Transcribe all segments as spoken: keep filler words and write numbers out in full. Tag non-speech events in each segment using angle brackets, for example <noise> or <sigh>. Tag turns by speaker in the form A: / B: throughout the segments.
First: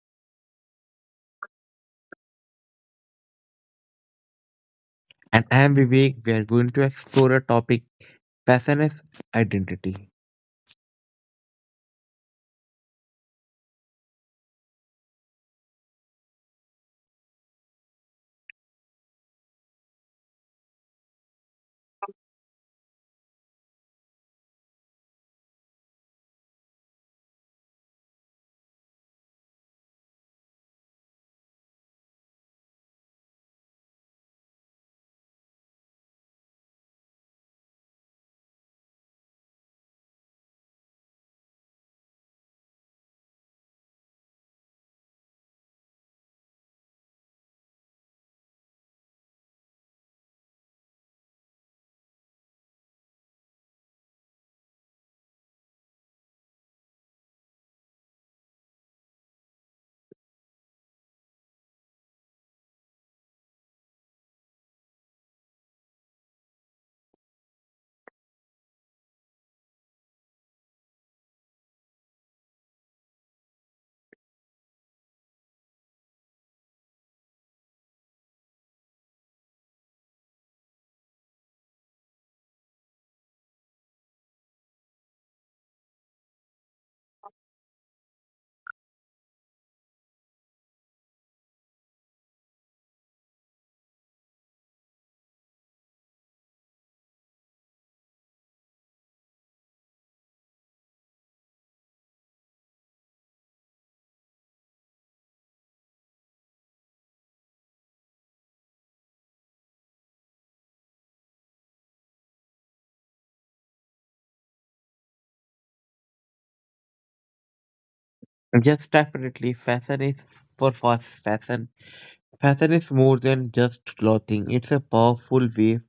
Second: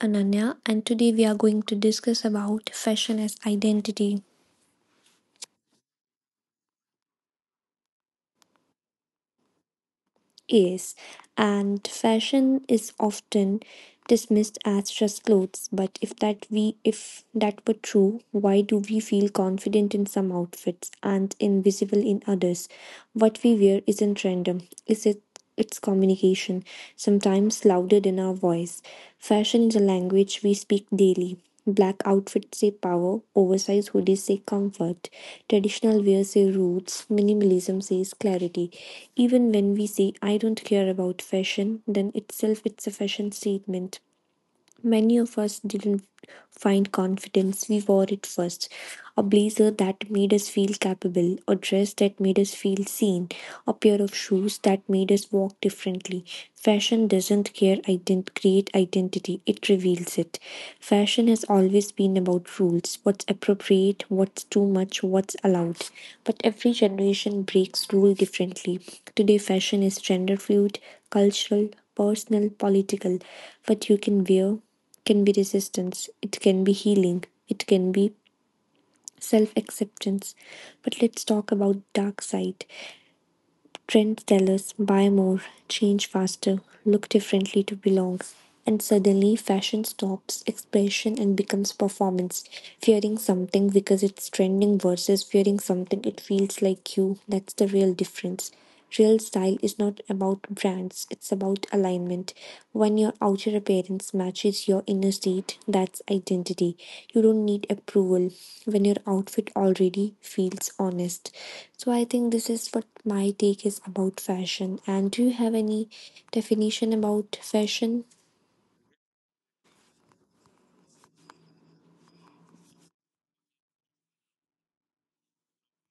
A: Ananya and today we are going to discuss about fashion as identity
B: And I am Vivek. We are going to explore a topic fashion is identity.
A: is. And fashion is often dismissed as just clothes, but if that we if that were true, why do we feel confident in some outfits and invisible in others? What we wear isn't random. Is it its communication, sometimes louder than our voice. Fashion is a language we speak daily. Black outfits say power, oversized hoodies say comfort, traditional wear say roots, minimalism says clarity. Even when we say I don't care about fashion, then itself it's a fashion statement. Many of us didn't find confidence, we wore it first. A blazer that made us feel capable, a dress that made us feel seen, a pair of shoes that made us walk differently. Fashion doesn't care ident- create identity, it reveals it. Fashion has always been about rules what's appropriate, what's too much, what's allowed. But every generation breaks rule differently. Today, fashion is gender fluid, cultural, personal, political. What you can wear can be resistance, it can be healing, it can be self acceptance. But let's talk about dark side. Trends tell us buy more, change faster, look differently to belong. And suddenly, fashion stops expression and becomes performance. Fearing something because it's trending versus fearing something it feels like you. That's the real difference. Real style is not about brands, it's about alignment. When your outer appearance matches your inner state, that's identity. You don't need approval when your outfit already feels honest. So I think this is what my take is about fashion. And do you have any definition about fashion?
B: Yes, definitely. Fashion is for fast fashion. Fashion is more than just clothing, it's a powerful way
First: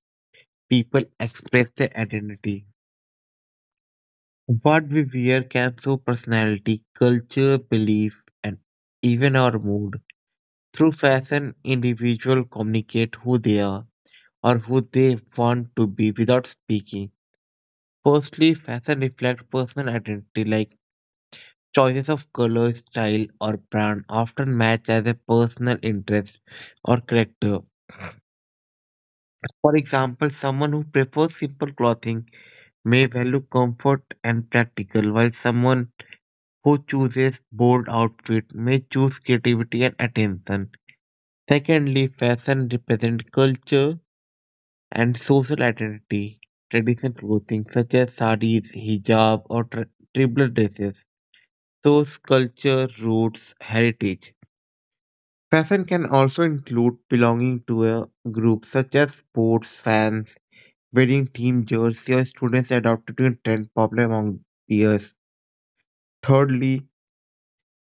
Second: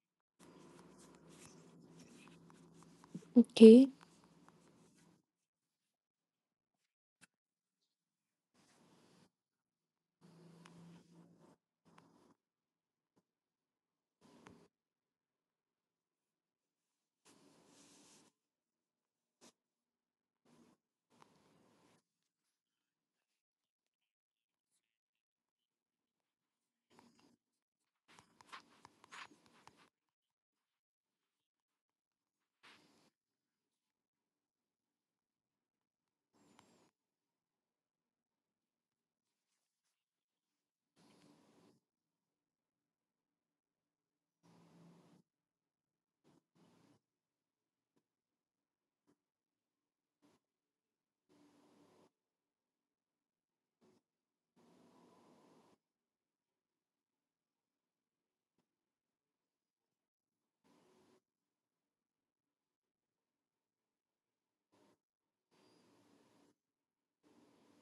B: people express their identity.
A: Okay.
B: What we wear can show personality, culture, belief, and even our mood. Through fashion, individuals communicate who they are or who they want to be without speaking. Firstly, fashion reflects personal identity like choices of color, style, or brand often match as a personal interest or character. For example, someone who prefers simple clothing may value comfort and practical, while someone who chooses bold outfit may choose creativity and attention. Secondly, fashion represents culture and social identity. Traditional clothing such as saris, hijab, or tra- tribal dresses shows culture, roots, heritage. Fashion can also include belonging to a group such as sports fans, wearing team jerseys, or students adopted to a trend popular among peers. Thirdly,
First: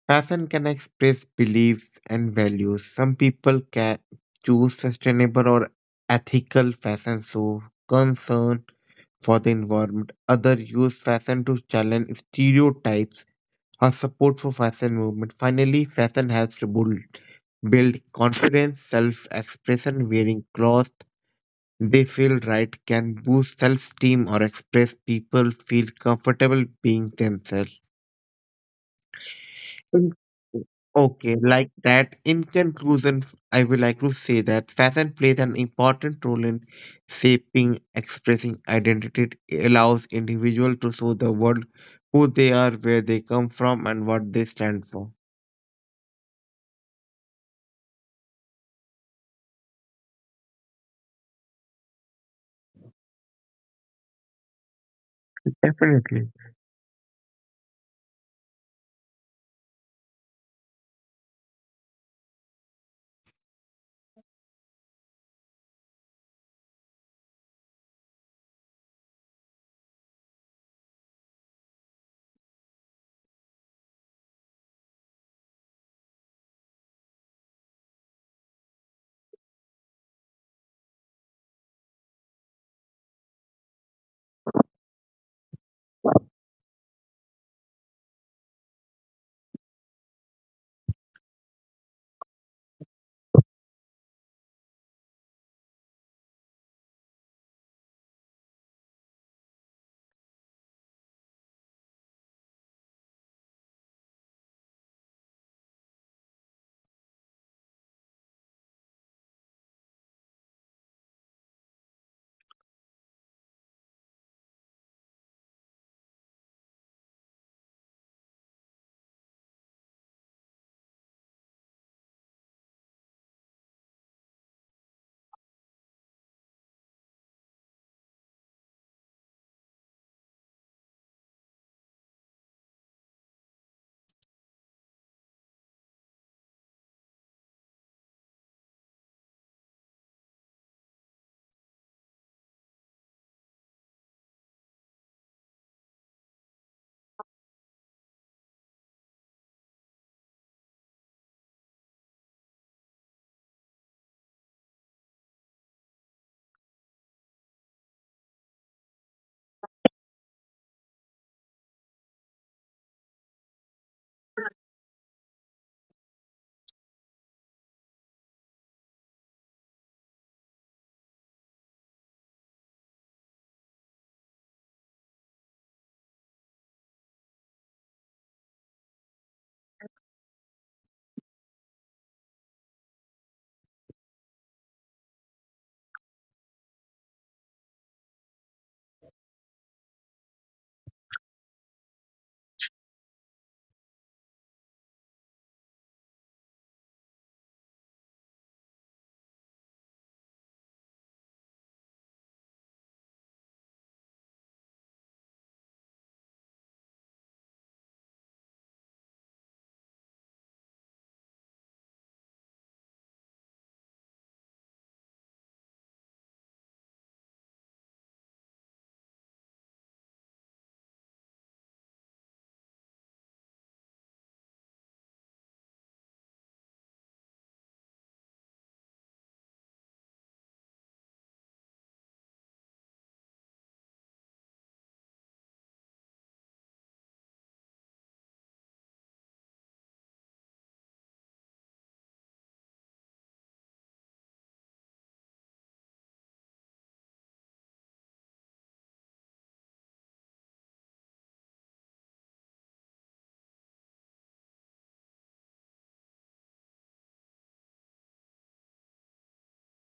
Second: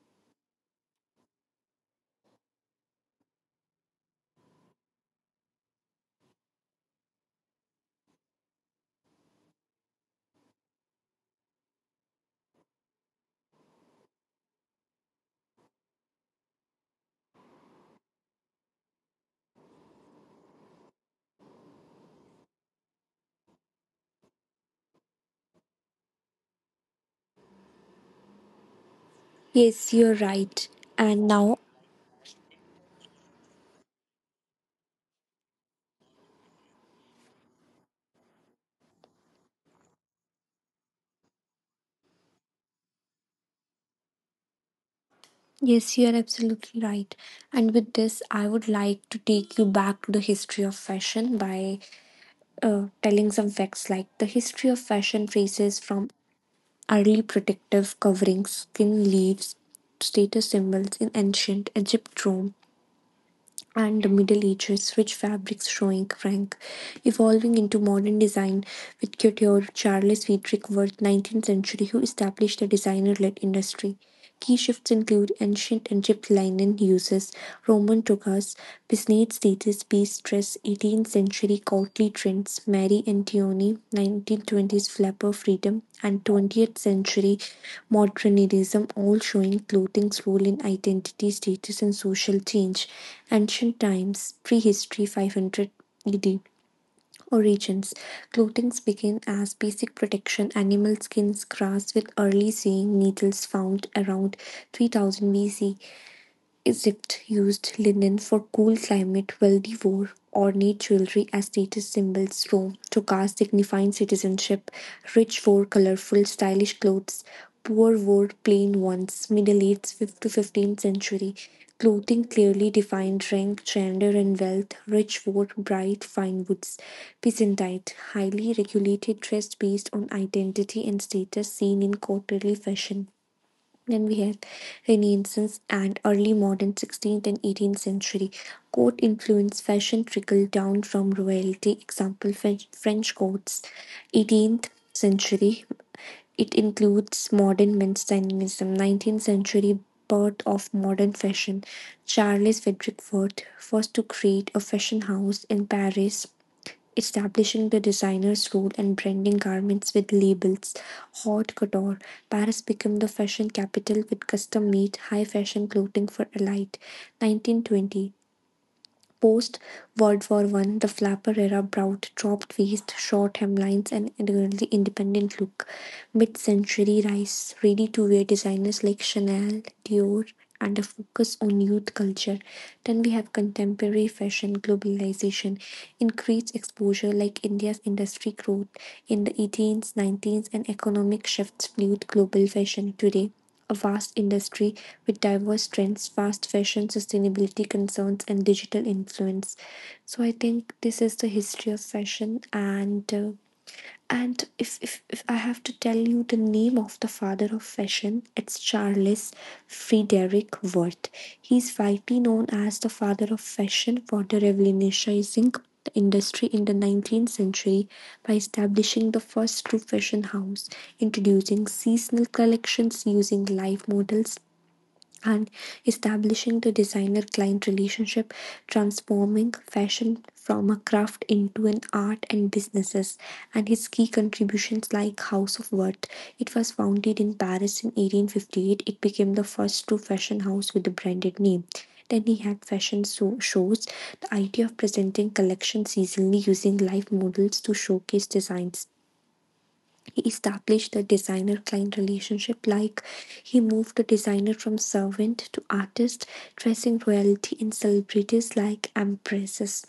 B: fashion can express beliefs and values. Some people can choose sustainable or ethical fashion so concern for the environment. Others use fashion to challenge stereotypes her support for fashion movement. Finally, fashion helps to build, build confidence, self-expression. Wearing clothes they feel right can boost self-esteem or express people feel comfortable being themselves.
A: Yes,
B: Mm.
A: you're right. And
B: Okay,
A: now,
B: like that. In conclusion, f- I would like to say that fashion plays an important role in shaping, expressing identity. It allows individual to show the world who they are, where they come from, and what they stand for.
A: yes, you're absolutely right. And with this, I would like to take you back to the history of fashion by telling some facts like the history of fashion traces from
B: Definitely.
A: early protective coverings, skin leaves, status symbols in ancient Egypt, Rome, and the Middle Ages, rich fabrics showing rank, evolving into modern design with couture Charles Friedrich Wirth, nineteenth century, who established a designer-led industry. Key shifts include ancient Egypt linen uses, Roman togas, business status, Mistress, eighteenth century courtly trends, Mary Antony, nineteenth twenties flapper freedom, and twentieth century modernism all showing clothing's role in identity, status and social change. Ancient times, prehistory five hundred A D. Origins. Clothing began as basic protection, animal skins, grass with early sewing needles found around three thousand B C. Egypt used linen for cool climate while they wore ornate jewelry as status symbols. Rome, took caste signifying citizenship. Rich wore colorful, stylish clothes. Poor wore plain ones. Middle aged fifth to fifteenth century. Clothing clearly defined rank, gender, and wealth. Rich wore bright fine woods. Byzantine, highly regulated dress based on identity and status seen in courtly fashion. Then we have Renaissance and early modern sixteenth and eighteenth century. Court influence fashion trickled down from royalty. Example French, French courts. eighteenth century. It includes modern men's stylism. nineteenth century birth of modern fashion. Charles Frederick Worth first to create a fashion house in Paris establishing the designer's role and branding garments with labels. Haute couture. Paris became the fashion capital with custom made high fashion clothing for elite. nineteen twenty. Post World War One, the flapper era brought dropped waist, short hemlines, and a really independent look. Mid-century rise ready-to-wear designers like Chanel, Dior, and a focus on youth culture. Then we have contemporary fashion globalization, increased exposure like India's industry growth in the eighteens, nineteens, and economic shifts fueled global fashion today a vast industry with diverse trends, fast fashion, sustainability concerns, and digital influence. So I think this is the history of fashion, and uh, and if, if, if I have to tell you the name of the father of fashion, it's Charles Frederick Worth. He's widely known as the father of fashion for the revolutionizing the industry in the nineteenth century by establishing the first true fashion house, introducing seasonal collections using live models and establishing the designer client relationship, transforming fashion from a craft into an art and businesses, and his key contributions like House of Worth. It was founded in Paris in eighteen fifty-eight. It became the first true fashion house with a branded name. Then he had fashion so- shows, the idea of presenting collections seasonally using live models to showcase designs. He established a designer client relationship, like he moved the designer from servant to artist, dressing royalty and celebrities like empresses.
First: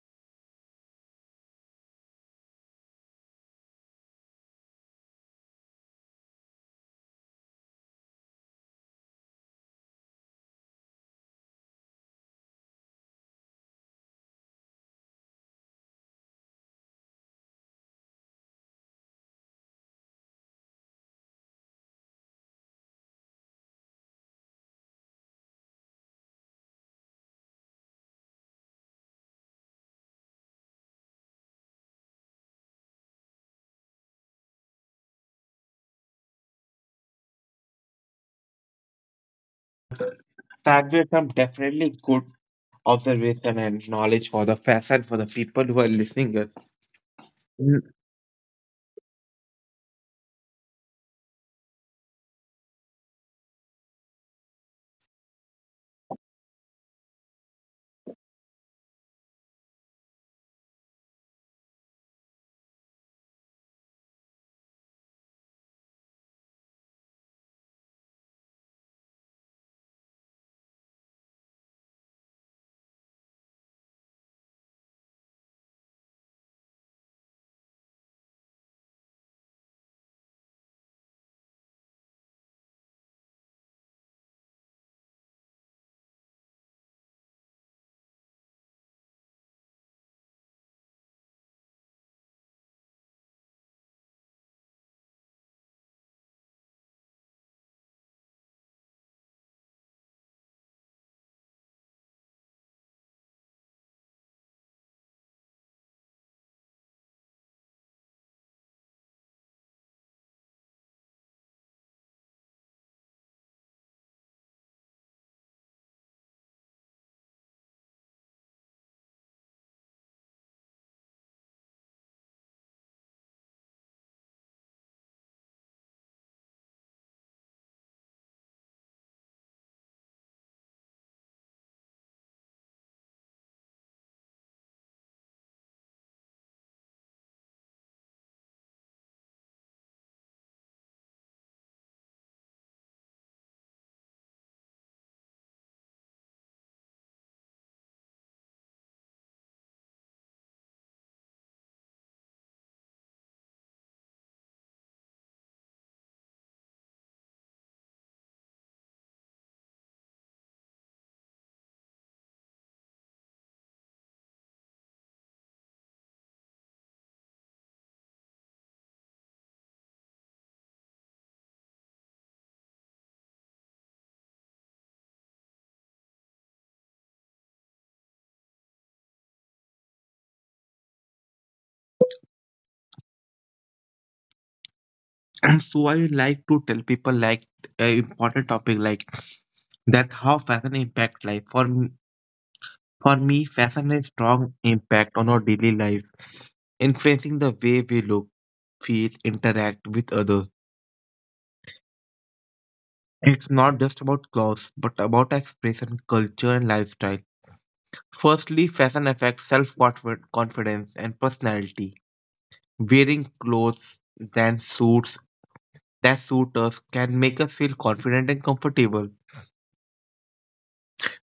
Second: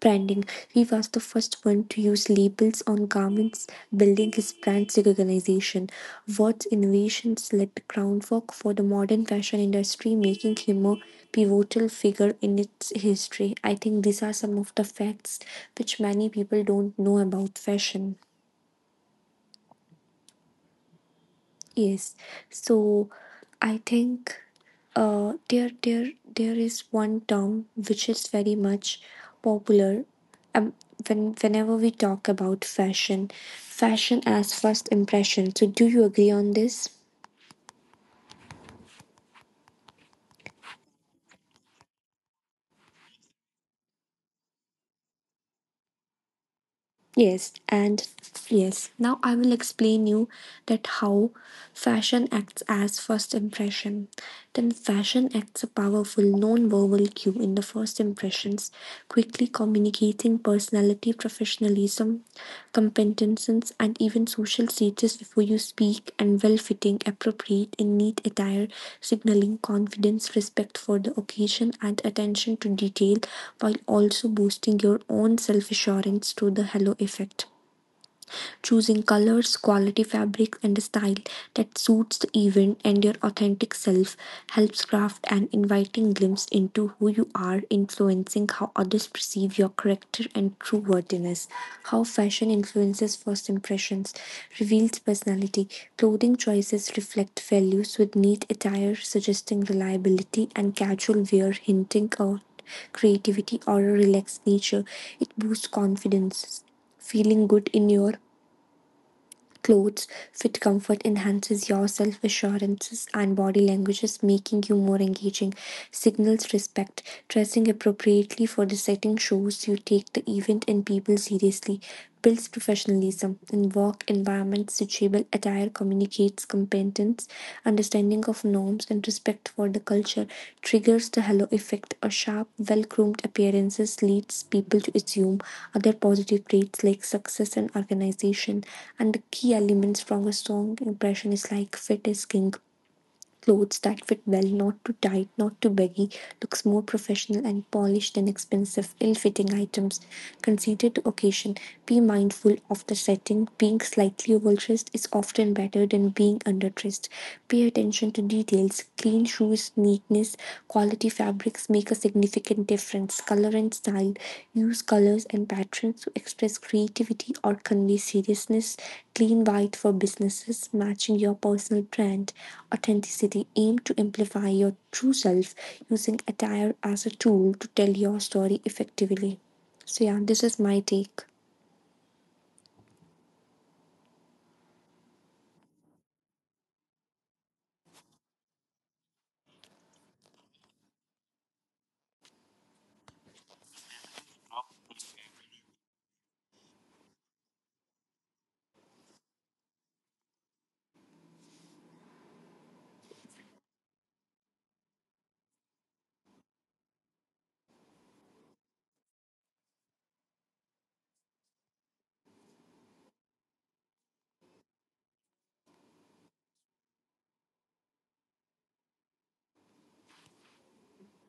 A: Branding. He was the first one to use labels on garments, building his brand's recognition. Watt's innovations laid the groundwork for the modern fashion industry, making him a pivotal figure in its history. I think these are some of the facts which many people don't know about fashion. Yes, so I think uh, there there there is one term which is very much popular, um, when whenever we talk about fashion, fashion as first impression. So do you agree on this?
B: Plagiarism definitely good observation and knowledge for the fashion for the people who are listening it.
A: Yes,
B: Mm,
A: and yes. Now I will explain you that how fashion acts as first impression. Then fashion acts a powerful non-verbal cue in the first impressions, quickly communicating personality, professionalism, competence, and even social status before you speak, and well fitting, appropriate, and neat attire signaling confidence, respect for the occasion, and attention to detail, while also boosting your own self assurance through the halo effect choosing colors, quality fabrics, and a style that suits the event and your authentic self helps craft an inviting glimpse into who you are, influencing how others perceive your character and true worthiness. How fashion influences first impressions reveals personality. Clothing choices reflect values with neat attire suggesting reliability and casual wear hinting at creativity or a relaxed nature. It boosts confidence, feeling good in your clothes fit comfort enhances your self assurances and body languages, making you more engaging. Signals respect. Dressing appropriately for the setting shows you take the event and people seriously. Builds professionalism. In work environments, suitable attire communicates indicates competence, understanding of norms, and respect for the culture, triggers the halo effect. A sharp, well groomed appearance leads people to assume other positive traits like success and organization. And the key elements from a strong impression is like fit is king. Clothes that fit well, not too tight, not too baggy, looks more professional and polished than expensive, ill fitting items. Consider the occasion. Be mindful of the setting. Being slightly overdressed is often better than being underdressed. Pay attention to details. Clean shoes, neatness, quality fabric fabrics make a significant difference. Color and style use colors and patterns to express creativity or convey seriousness. Clean white for businesses, matching your personal brand. Authenticity aim to amplify your true self using attire as a tool to tell your story effectively. So, yeah, this is my take.
B: <clears throat> And so I would like to tell people like a important topic like that how fashion impact life. For me, for me, fashion has strong impact on our daily life, influencing the way we look, feel, interact with others. It's not just about clothes, but about expression, culture, and lifestyle. Firstly, fashion affects self confidence and personality. Wearing clothes than suits that suit us can make us feel confident and comfortable.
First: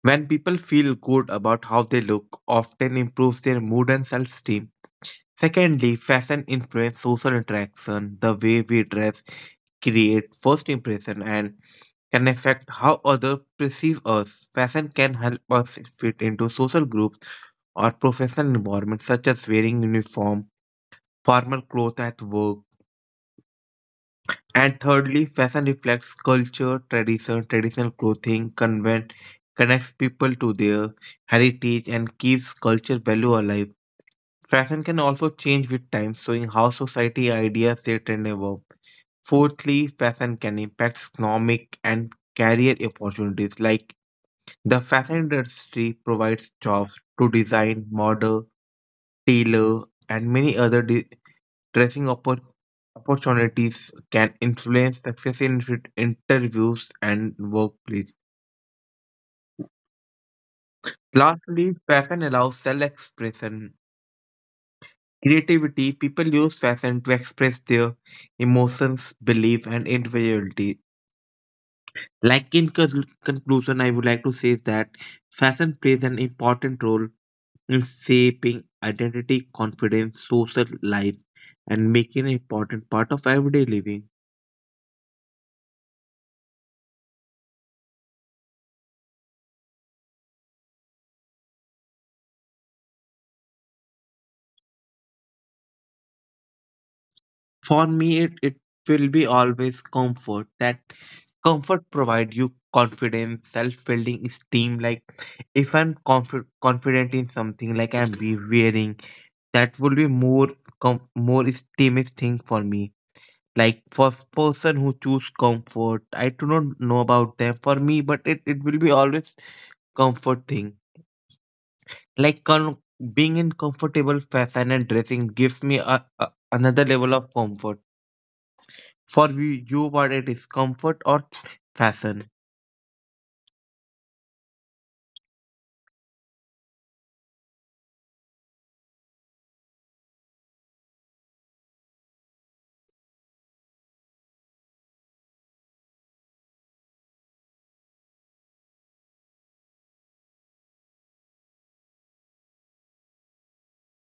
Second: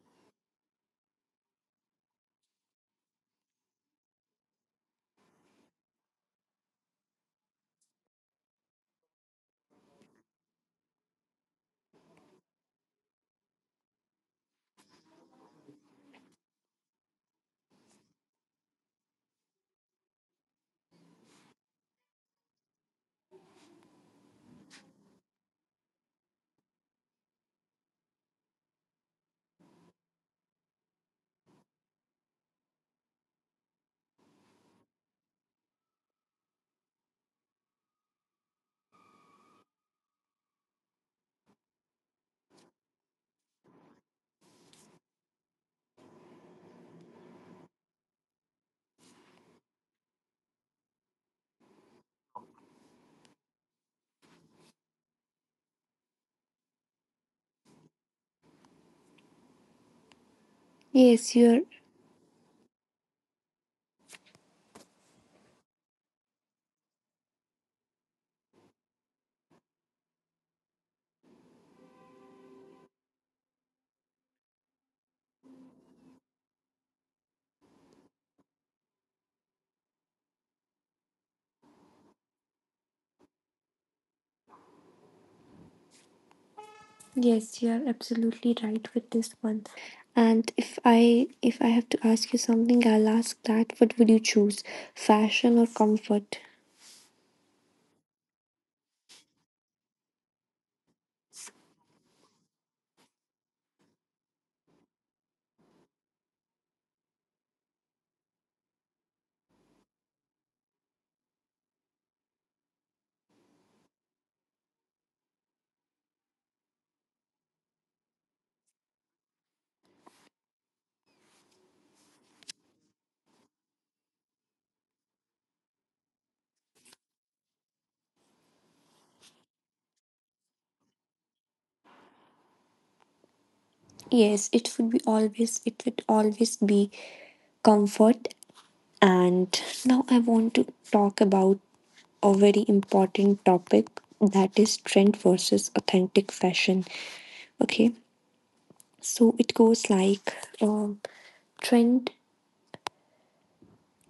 B: When people feel good about how they look, often improves their mood and self-esteem. Secondly, fashion influence social interaction. The way we dress create first impression and can affect how others perceive us. Fashion can help us fit into social groups or professional environments such as wearing uniform, formal clothes at work. And thirdly, fashion reflects culture, tradition, traditional clothing, convent, connects people to their heritage and keeps culture value alive. Fashion can also change with time, showing how society ideas they trend evolve. Fourthly, fashion can impact economic and career opportunities. Like the fashion industry provides jobs to design, model, tailor, and many other di- dressing oppor- opportunities can influence success in fit- interviews and workplace.
A: Yes, you're
B: Lastly, fashion allows self expression. Creativity people use fashion to express their emotions, belief, and individuality. Like in con- conclusion, I would like to say that fashion plays an important role in shaping identity, confidence, social life, and making an important part of everyday living.
A: Yes, you are absolutely right with this one. And if I if I have to ask you something, I'll ask that what would you choose? Fashion or comfort?
B: For me, it, it will be always comfort. That comfort provide you confidence, self-building esteem. Like if I'm conf- confident in something, like I'm be wearing, that would be more com- more esteem thing for me. Like for s- person who choose comfort, I do not know about them. For me, but it, it will be always comfort thing. Like con- Being in comfortable fashion and dressing gives me a, a, another level of comfort. For we, you were it is comfort or fashion.
A: Yes, it would be always it would always be comfort. And now I want to talk about a very important topic that is trend versus authentic fashion. Okay. So it goes like um trend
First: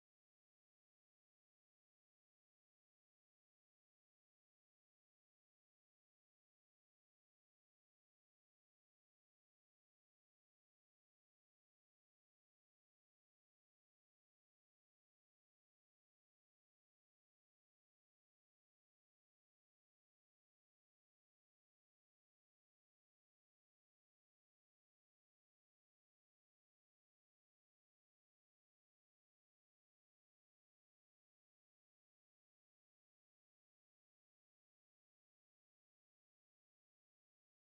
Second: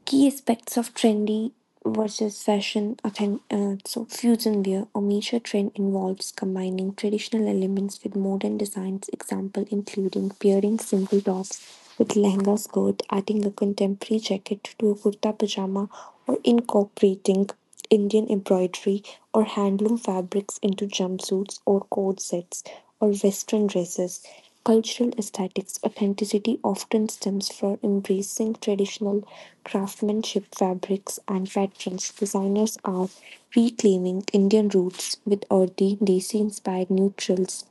A: key aspects of trendy versus fashion authen- uh, so fusion wear or major trend involves combining traditional elements with modern designs. Example including pairing simple tops with lehenga skirt, adding a contemporary jacket to a kurta pajama, or incorporating Indian embroidery or handloom fabrics into jumpsuits or coat sets or western dresses. Cultural aesthetics authenticity often stems from embracing traditional craftsmanship, fabrics, and patterns. Designers are reclaiming Indian roots with earthy, desi inspired neutrals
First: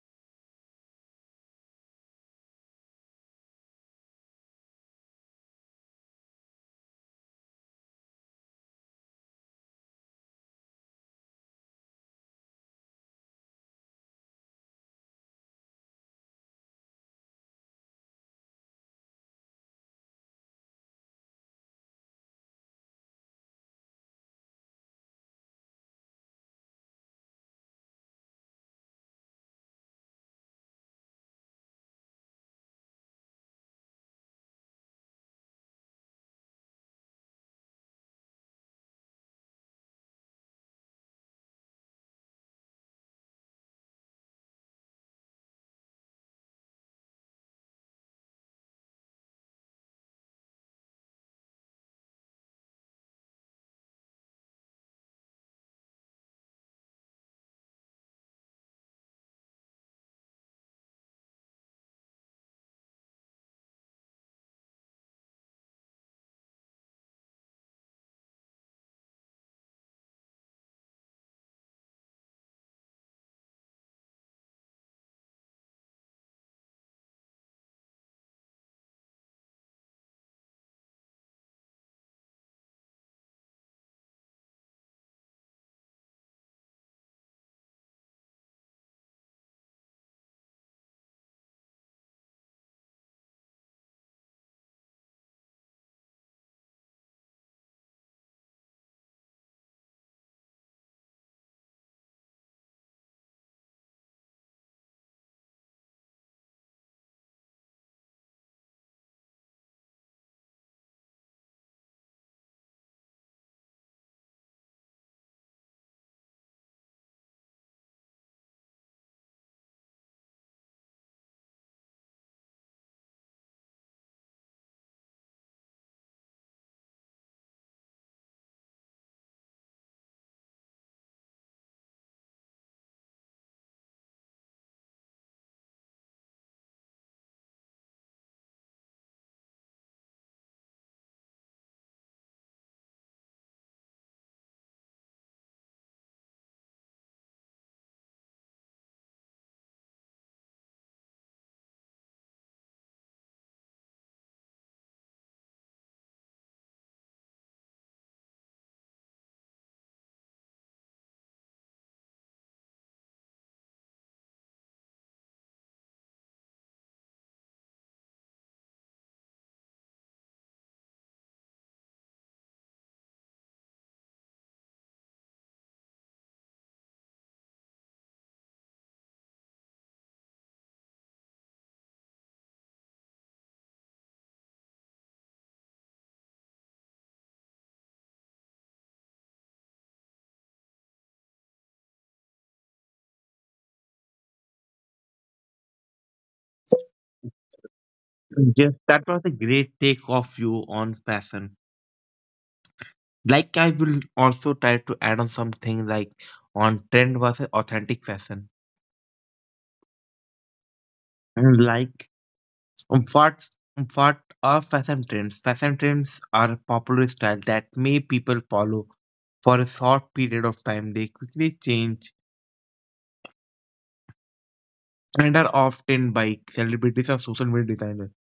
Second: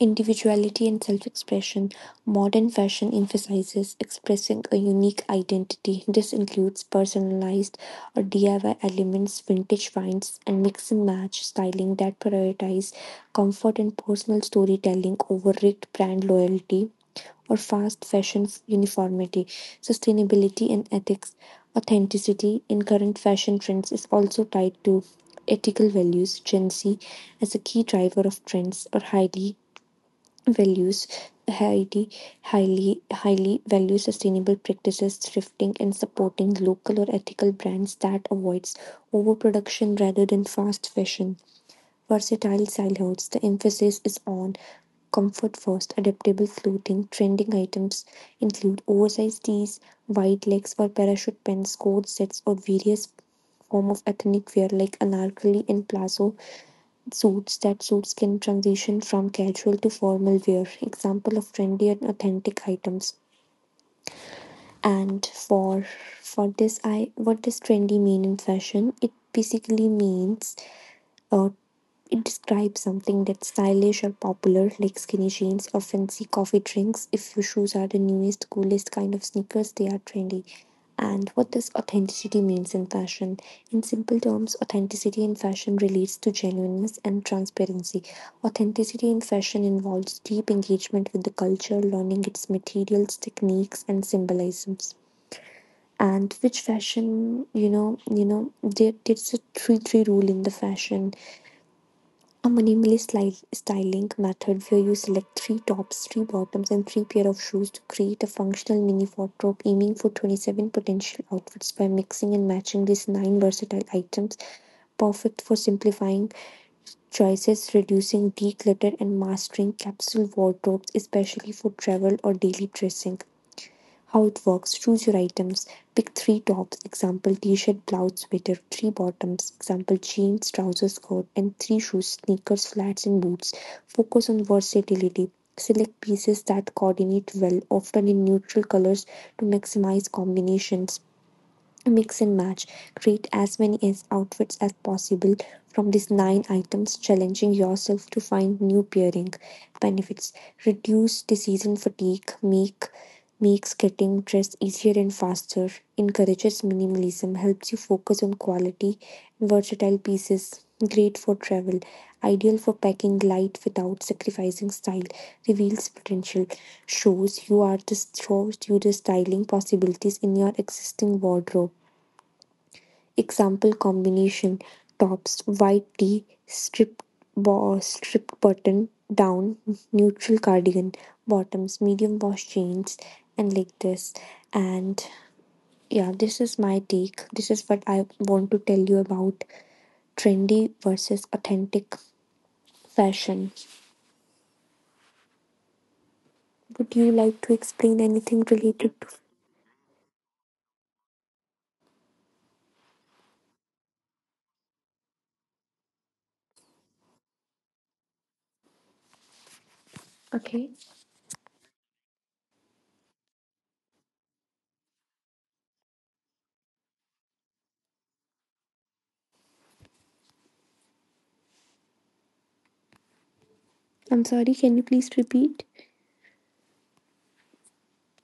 A: individuality and self expression. Modern fashion emphasizes expressing a unique identity. This includes personalized or D I Y elements, vintage finds, and mix and match styling that prioritize comfort and personal storytelling over rigged brand loyalty or fast fashion f- uniformity, sustainability and ethics, authenticity in current fashion trends is also tied to ethical values. Gen Z as a key driver of trends or highly values Haiti highly highly values sustainable practices, thrifting, and supporting local or ethical brands that avoids overproduction rather than fast fashion. Versatile silhouettes. The emphasis is on comfort first, adaptable clothing, trending items include oversized tees, wide legs or parachute pants, coat sets, or various form of ethnic wear like anarkali and plazo suits that suits can transition from casual to formal wear example of trendy and authentic items and for for this I what does trendy mean in fashion it basically means uh, it describes something that's stylish or popular, like skinny jeans or fancy coffee drinks. If your shoes are the newest, coolest kind of sneakers, they are trendy. And what does authenticity means in fashion? In simple terms, authenticity in fashion relates to genuineness and transparency. Authenticity in fashion involves deep engagement with the culture, learning its materials, techniques, and symbolisms. And which fashion you know you know there, there's a three three rule in the fashion, a minimalist sli- styling method where you select three tops, three bottoms, and three pair of shoes to create a functional mini wardrobe aiming for twenty-seven potential outfits by mixing and matching these nine versatile items, perfect for simplifying choices, reducing declutter, and mastering capsule wardrobes, especially for travel or daily dressing. How it works: choose your items, pick three tops, example t-shirt, blouse, sweater; three bottoms, example jeans, trousers, skirt; and three shoes, sneakers, flats, and boots. Focus on versatility. Select pieces that coordinate well, often in neutral colors, to maximize combinations. Mix and match. Create as many as outfits as possible from these nine items, challenging yourself to find new pairing. Benefits: reduce decision fatigue, make makes getting dressed easier and faster; encourages minimalism, helps you focus on quality and versatile pieces. Great for travel, ideal for packing light without sacrificing style. Reveals potential, shows you are the shows you the styling possibilities in your existing wardrobe. Example combination: tops, white tee, stripped bo- stripped button down, neutral cardigan; bottoms, medium wash jeans, and like this. And yeah, this is my take. This is what I want to tell you about trendy versus authentic fashion. Would you like to explain anything
B: Yes,
A: related
B: that
A: to?
B: was a great take of you on fashion. Like I will also try to add on something like on trend versus authentic fashion.
A: Okay.
B: And like um, what um, what are fashion trends? Fashion trends are a popular style that may people follow for a short period of time. They quickly change
A: I'm sorry. Can you please
B: and are
A: repeat?
B: often by celebrities or social media designers.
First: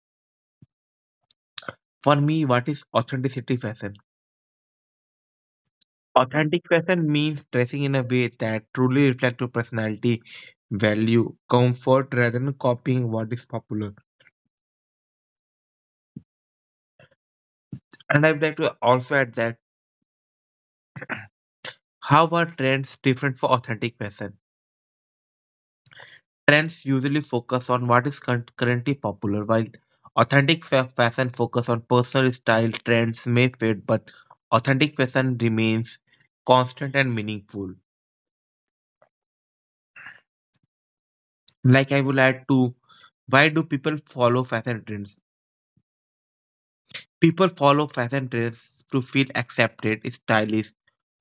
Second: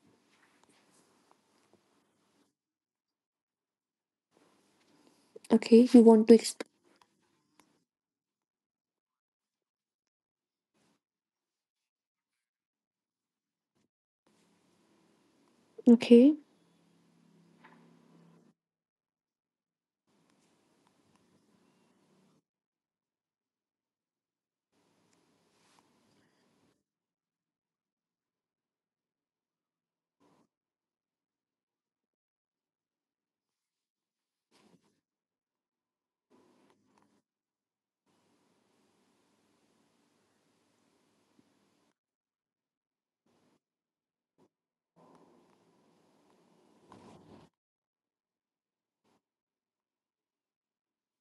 B: For me, what is authenticity fashion?
A: Okay, you want to
B: Authentic
A: explain?
B: fashion means dressing in a way that truly reflects your personality, value, comfort rather than copying what is popular.
A: Okay.
B: And I would like to also add that how are trends different for authentic fashion? Trends usually focus on what is cur- currently popular, while authentic fa- fashion focus on personal style. Trends may fade, but authentic fashion remains constant and meaningful. Like I will add to why do people follow fashion trends? People follow fashion trends to feel accepted, stylish,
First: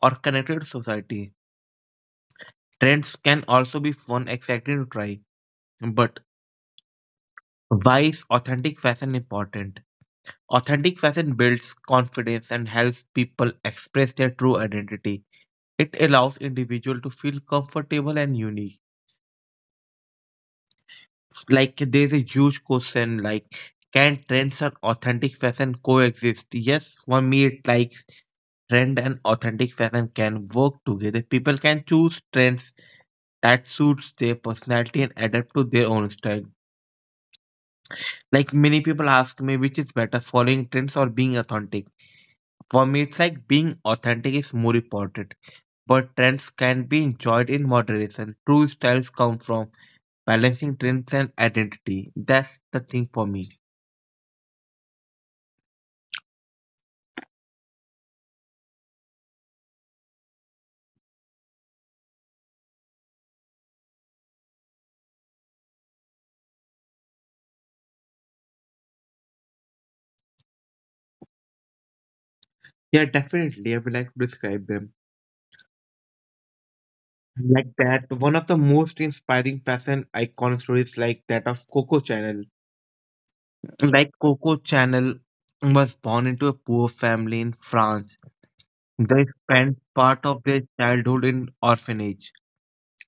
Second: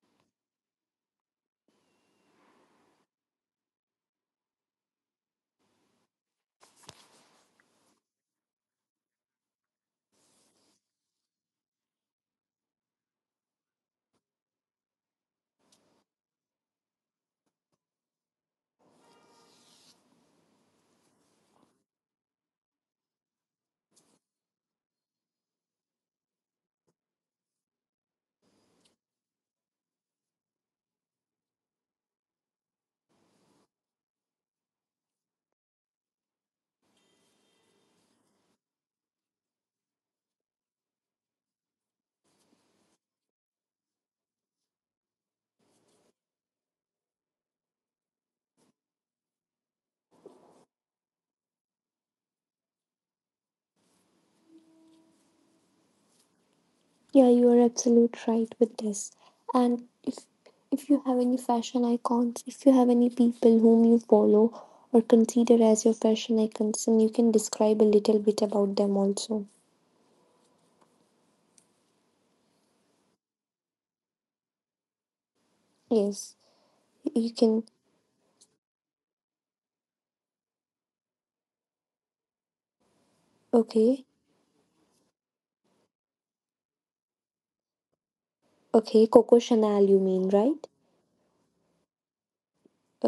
B: or connected to society. Trends can also be fun, exciting to try. But why is authentic fashion important? Authentic fashion builds confidence and helps people express their true identity. It allows individuals to feel comfortable and unique. It's like there's a huge question like, can trends and authentic fashion coexist? Yes, for me it like trend and authentic fashion can work together. People can choose trends that suits their personality and adapt to their own style. Like many people ask me, which is better, following trends or being authentic? For me it's like being authentic is more important, but trends can be enjoyed in moderation. True styles come from balancing trends and identity. That's the thing for me.
A: Yeah, you are absolute right with this. And if if you have any fashion icons, if you have any people whom you follow or consider as your fashion icons, and you can describe a little bit about them also.
B: Yeah, definitely. I would like to describe them
A: Yes, you can.
B: like that. One of the most inspiring fashion icon stories, like that of Coco Chanel.
A: Okay,
B: Like Coco Chanel was born into a poor family in France.
A: okay,
B: They
A: Coco
B: spent
A: Chanel, you
B: part
A: mean
B: of their
A: right?
B: childhood in orphanage.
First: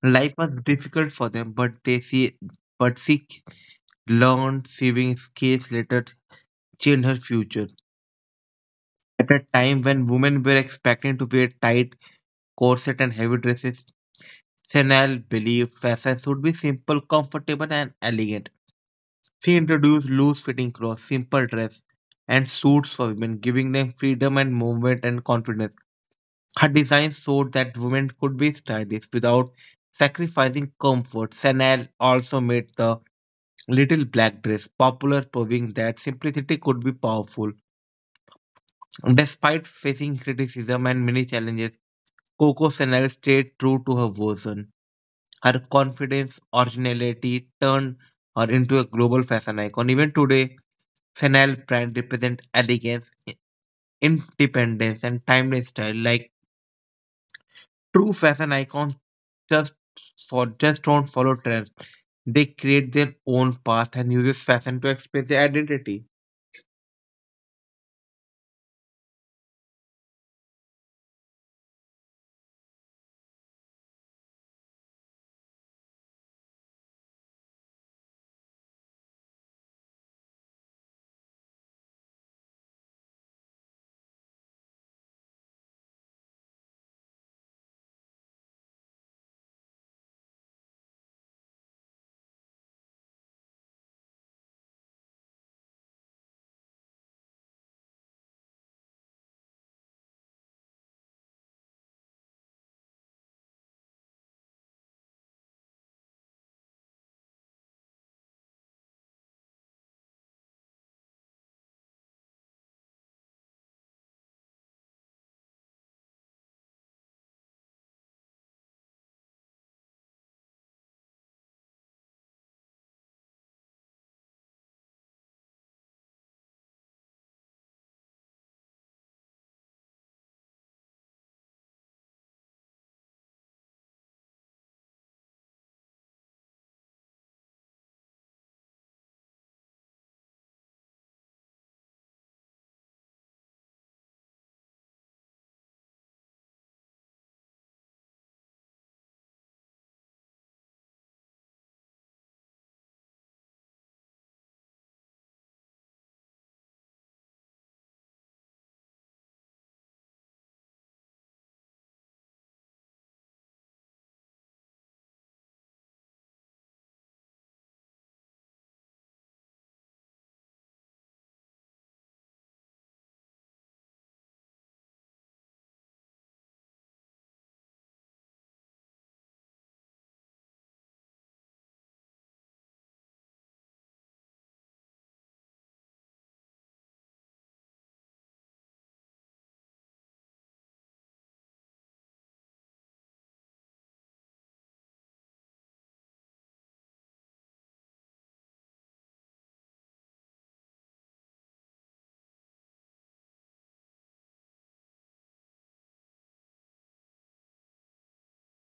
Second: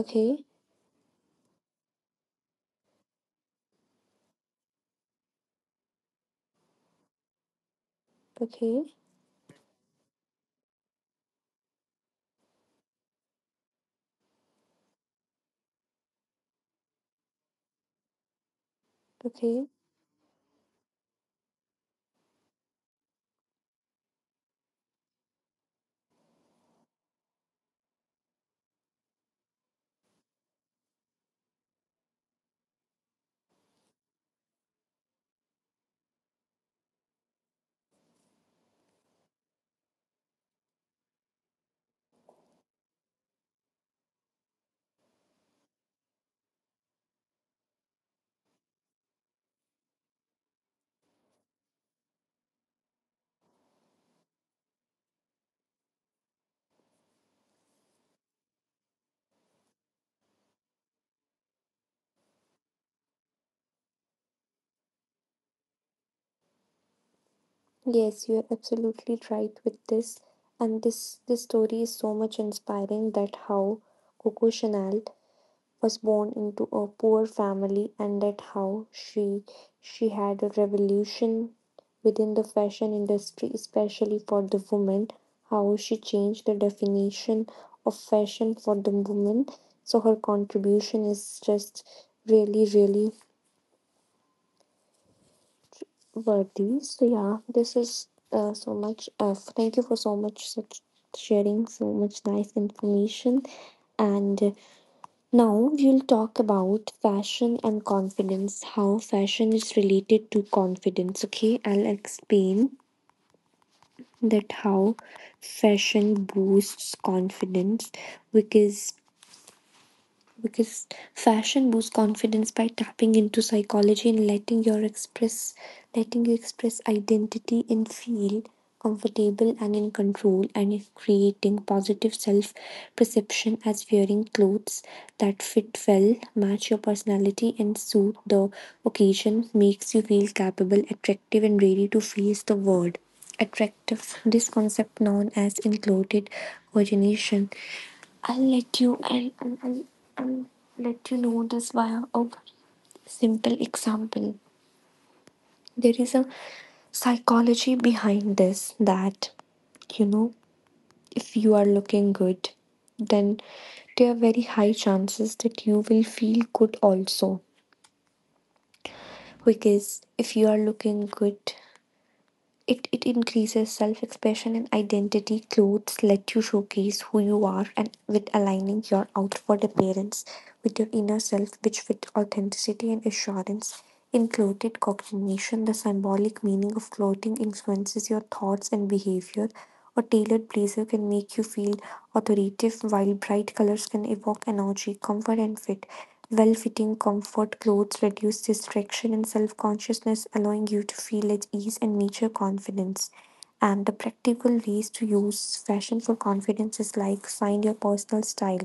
B: Life was difficult for them, but they see, but she learned sewing skills later changed her future.
A: okay,
B: At a time when women were expected to wear tight corset and heavy dresses, Chanel believed fashion should be simple, comfortable, and elegant. She
A: okay.
B: introduced loose fitting clothes, simple dress, and suits for women, giving them freedom and movement and confidence. Her designs showed that women could be stylish without sacrificing comfort. Chanel also made the little black dress popular, proving that simplicity could be powerful. Despite facing criticism and many challenges, Coco Chanel stayed true to her version. Her confidence, originality turned her into a global fashion icon. Even today, Chanel brand represents elegance, independence, and timeless style. Like true fashion icons, just for just don't follow trends. They create their own path and uses fashion to express their identity.
A: Yes, you are absolutely right with this. And this this story is so much inspiring, that how Coco Chanel was born into a poor family, and that how she she had a revolution within the fashion industry, especially for the women, how she changed the definition of fashion for the women. So her contribution is just really, really worthy. So yeah, this is uh, so much, uh, thank you for so much such sharing so much nice information. And now we'll talk about fashion and confidence, how fashion is related to confidence. Okay, I'll explain that how fashion boosts confidence, because because fashion boosts confidence by tapping into psychology and letting your express letting you express identity and feel comfortable and in control and in creating positive self perception, as wearing clothes that fit well, match your personality, and suit the occasion makes you feel capable, attractive, and ready to face the world. Attractive, this concept known as included origination. I'll let you and I'll, I'll, I'll let you know this via a simple example. There is a psychology behind this that, you know, if you are looking good, then there are very high chances that you will feel good also. Because if you are looking good, It, it increases self expression and identity. Clothes let you showcase who you are and with aligning your outward appearance with your inner self, which with authenticity and assurance. In clothed cognition, the symbolic meaning of clothing influences your thoughts and behavior. A tailored blazer can make you feel authoritative, while bright colors can evoke energy, comfort, and fit. Well fitting, comfort clothes reduce distraction and self consciousness, allowing you to feel at ease and meet your confidence. And the practical ways to use fashion for confidence is like find your personal style.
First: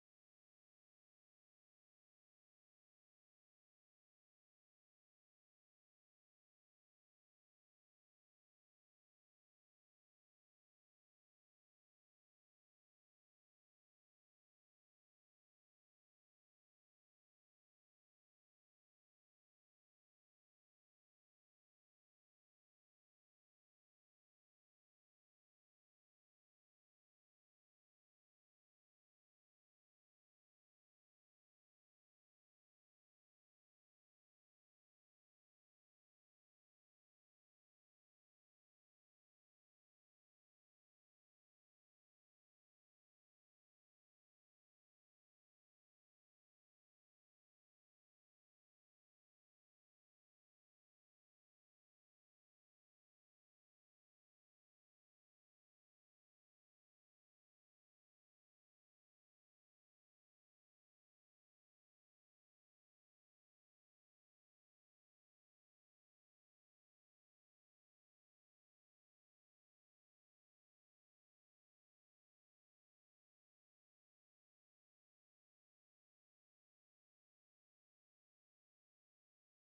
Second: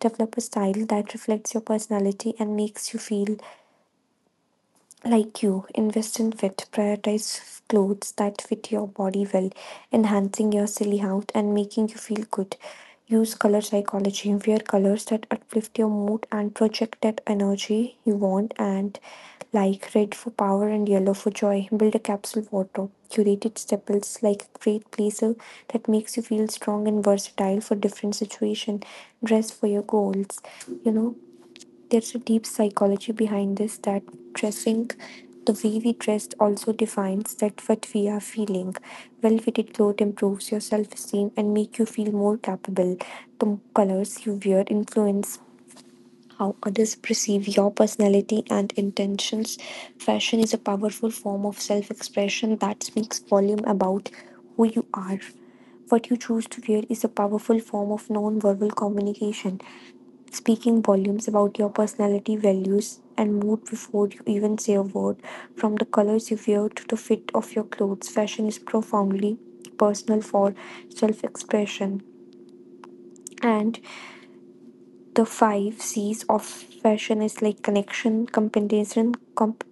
A: Develop a style that reflects your personality and makes you feel like you. Invest in fit, prioritize clothes that fit your body well, enhancing your silly out and making you feel good. Use color psychology, wear colors that uplift your mood and project that energy you want, and like red for power and yellow for joy. Build a capsule wardrobe. Curated staples like a great blazer that makes you feel strong and versatile for different situation. Dress for your goals. You know, there's a deep psychology behind this, that dressing the way we dressed also defines that what we are feeling. Well-fitted clothes improves your self-esteem and make you feel more capable. The colors you wear influence how others perceive your personality and intentions. Fashion is a powerful form of self-expression that speaks volume about who you are. What you choose to wear is a powerful form of non-verbal communication, speaking volumes about your personality, values, and mood before you even say a word. From the colors you wear to the fit of your clothes, fashion is profoundly personal for self expression. And the five C's of fashion is like connection, compensation, comp-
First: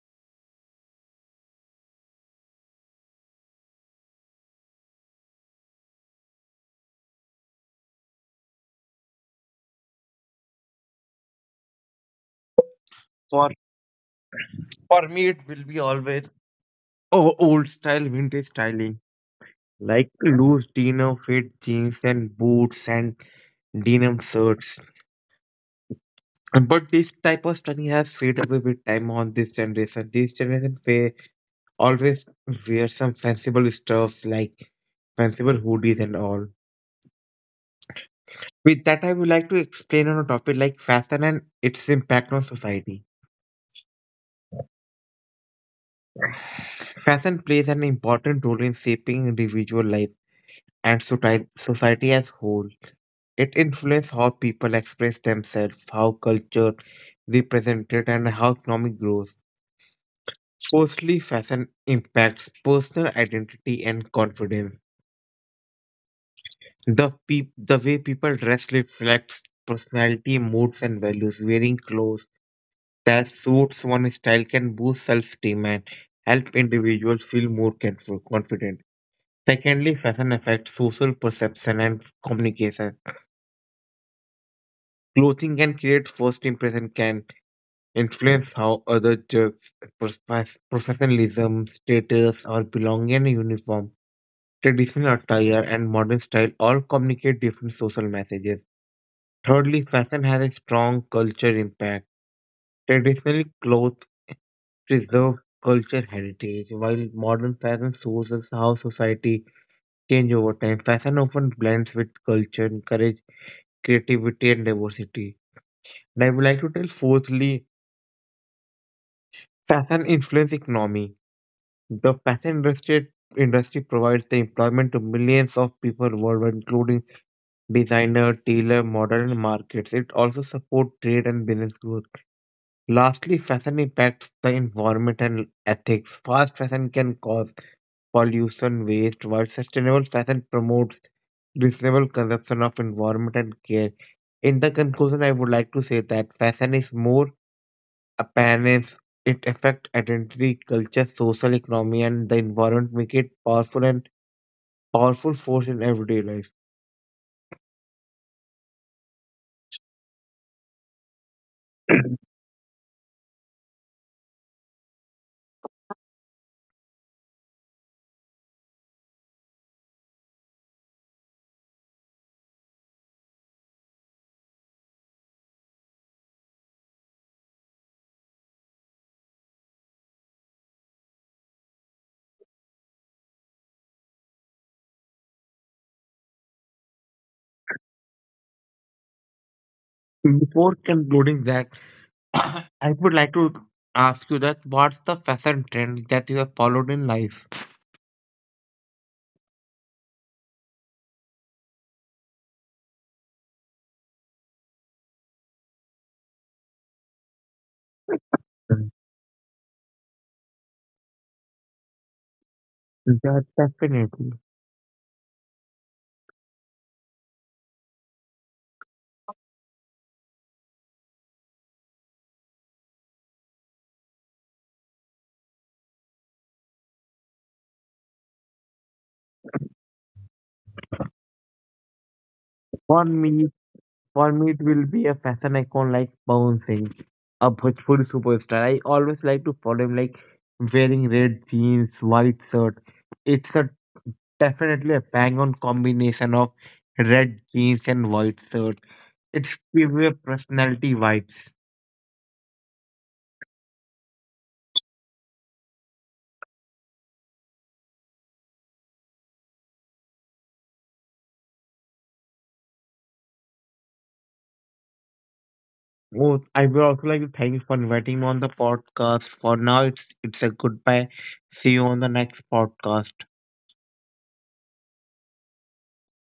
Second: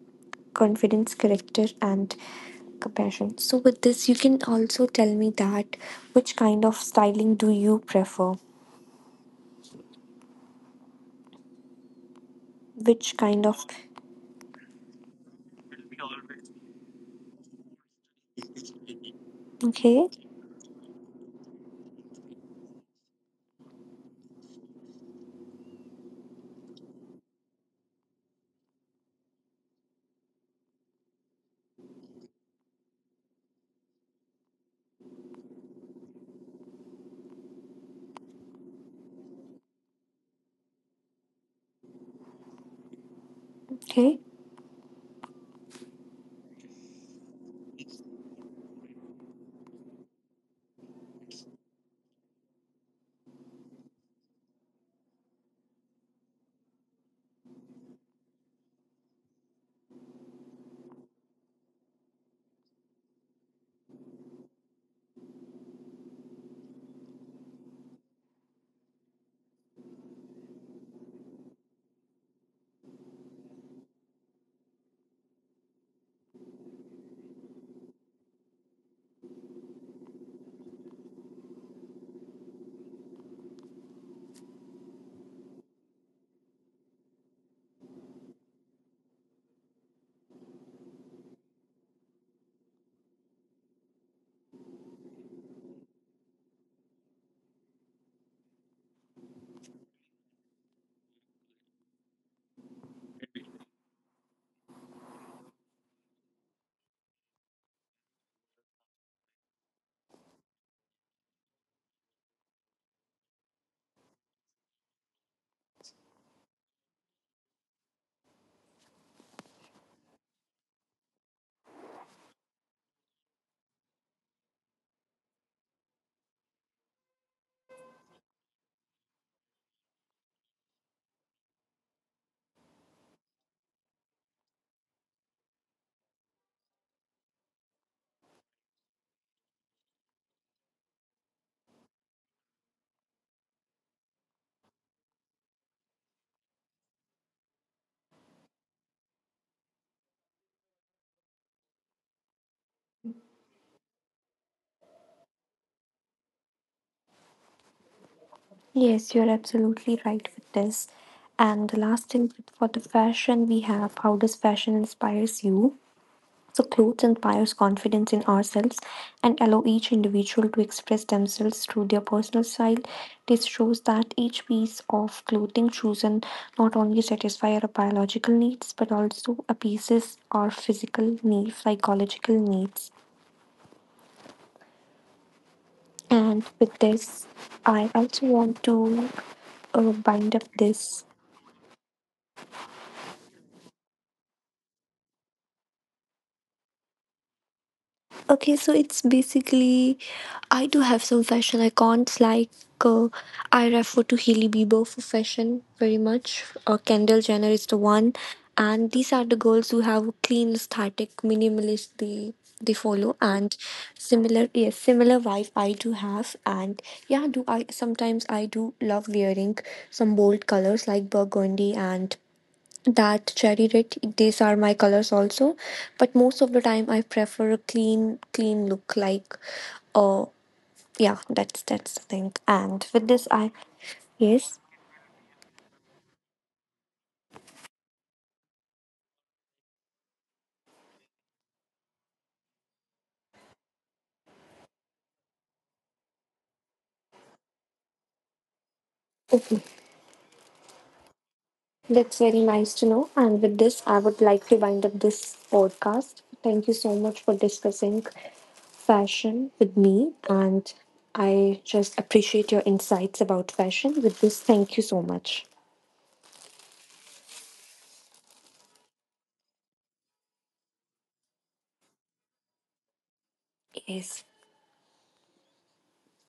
A: confidence, character, and compassion. So, with this, you can also tell me that which kind of styling do you prefer? Which kind
B: For
A: of?
B: for me, it will be always oh, old style, vintage styling, like
A: Okay,
B: loose denim fit jeans and boots and denim shirts. But this type of study has fade away with time on this generation. This generation fa- always wear some fanciful stuffs like fanciful hoodies and all. With that, I would like to explain on a topic like fashion and its impact on society.
A: okay.
B: Fashion plays an important role in shaping individual life and soci- society as whole. It influences how people express themselves, how culture represented, and how economic grows. Firstly, fashion impacts personal identity and confidence. The peop- the way people dress reflects personality, moods, and values. Wearing clothes that suits one's style can boost self-esteem and help individuals feel more careful- confident. Secondly, fashion affects social perception and communication. Clothing can create first impression, can influence how others judge pers- professionalism, status, or belonging in a uniform. Traditional attire and modern style all communicate different social messages. Thirdly, fashion has a strong culture impact. Traditionally, clothes preserve culture heritage, while modern fashion shows us how society change over time. Fashion often blends with culture, encourage creativity and diversity. And I would like to tell fourthly, fashion influence economy. The fashion industry industry provides the employment to millions of people worldwide, including designer, tailor, modern markets. It also supports trade and business growth. Lastly, fashion impacts the environment and ethics. Fast fashion can cause pollution, waste, while sustainable fashion promotes reasonable consumption of environment and care. In the conclusion, I would like to say that fashion is more appearance. It affects identity, culture, social economy, and the environment, make it powerful and powerful force in everyday life.
A: Yes, you're absolutely right with this. And the last thing for the fashion we have, how does fashion inspires you? So clothes inspires confidence in ourselves and allow each individual to express themselves through their personal style. This shows that each piece of clothing chosen not only satisfy our biological needs but also appeases our physical needs, psychological needs. And with this, I also want to uh, bind up
B: Before
A: this.
B: concluding that, I would like to ask you that what's the fashion trend that you have followed in life?
A: Okay, so it's basically, I do have some fashion icons like, uh, I refer to Hailey Bieber for fashion very much. Uh, Kendall Jenner is the one, and these are the girls who have a clean aesthetic, minimalist they they follow,
B: Yeah,
A: and
B: definitely.
A: similar, yes, similar vibe I do have. And yeah, do I sometimes I do love wearing some bold colors like burgundy and that cherry red, these are my colors also. But most of the time I prefer a clean clean look like, uh yeah, that's that's the thing, and
B: For
A: with this I,
B: me, for me,
A: yes,
B: it will be a fashion icon like Pawan Singh, a Bhojpuri superstar. I always like to follow him, like wearing red jeans, white shirt. It's a definitely a bang-on combination of red jeans and white shirt. It's give you a personality vibes.
A: that's very nice to know, and with this I would like to wind up this podcast. Thank you so much for discussing fashion with me, and I just appreciate your insights about fashion. With this, thank you so much.
B: Oh, I would also like to thank you for inviting me on the podcast. For now, it's it's a goodbye. See you on the next podcast.
A: Yes.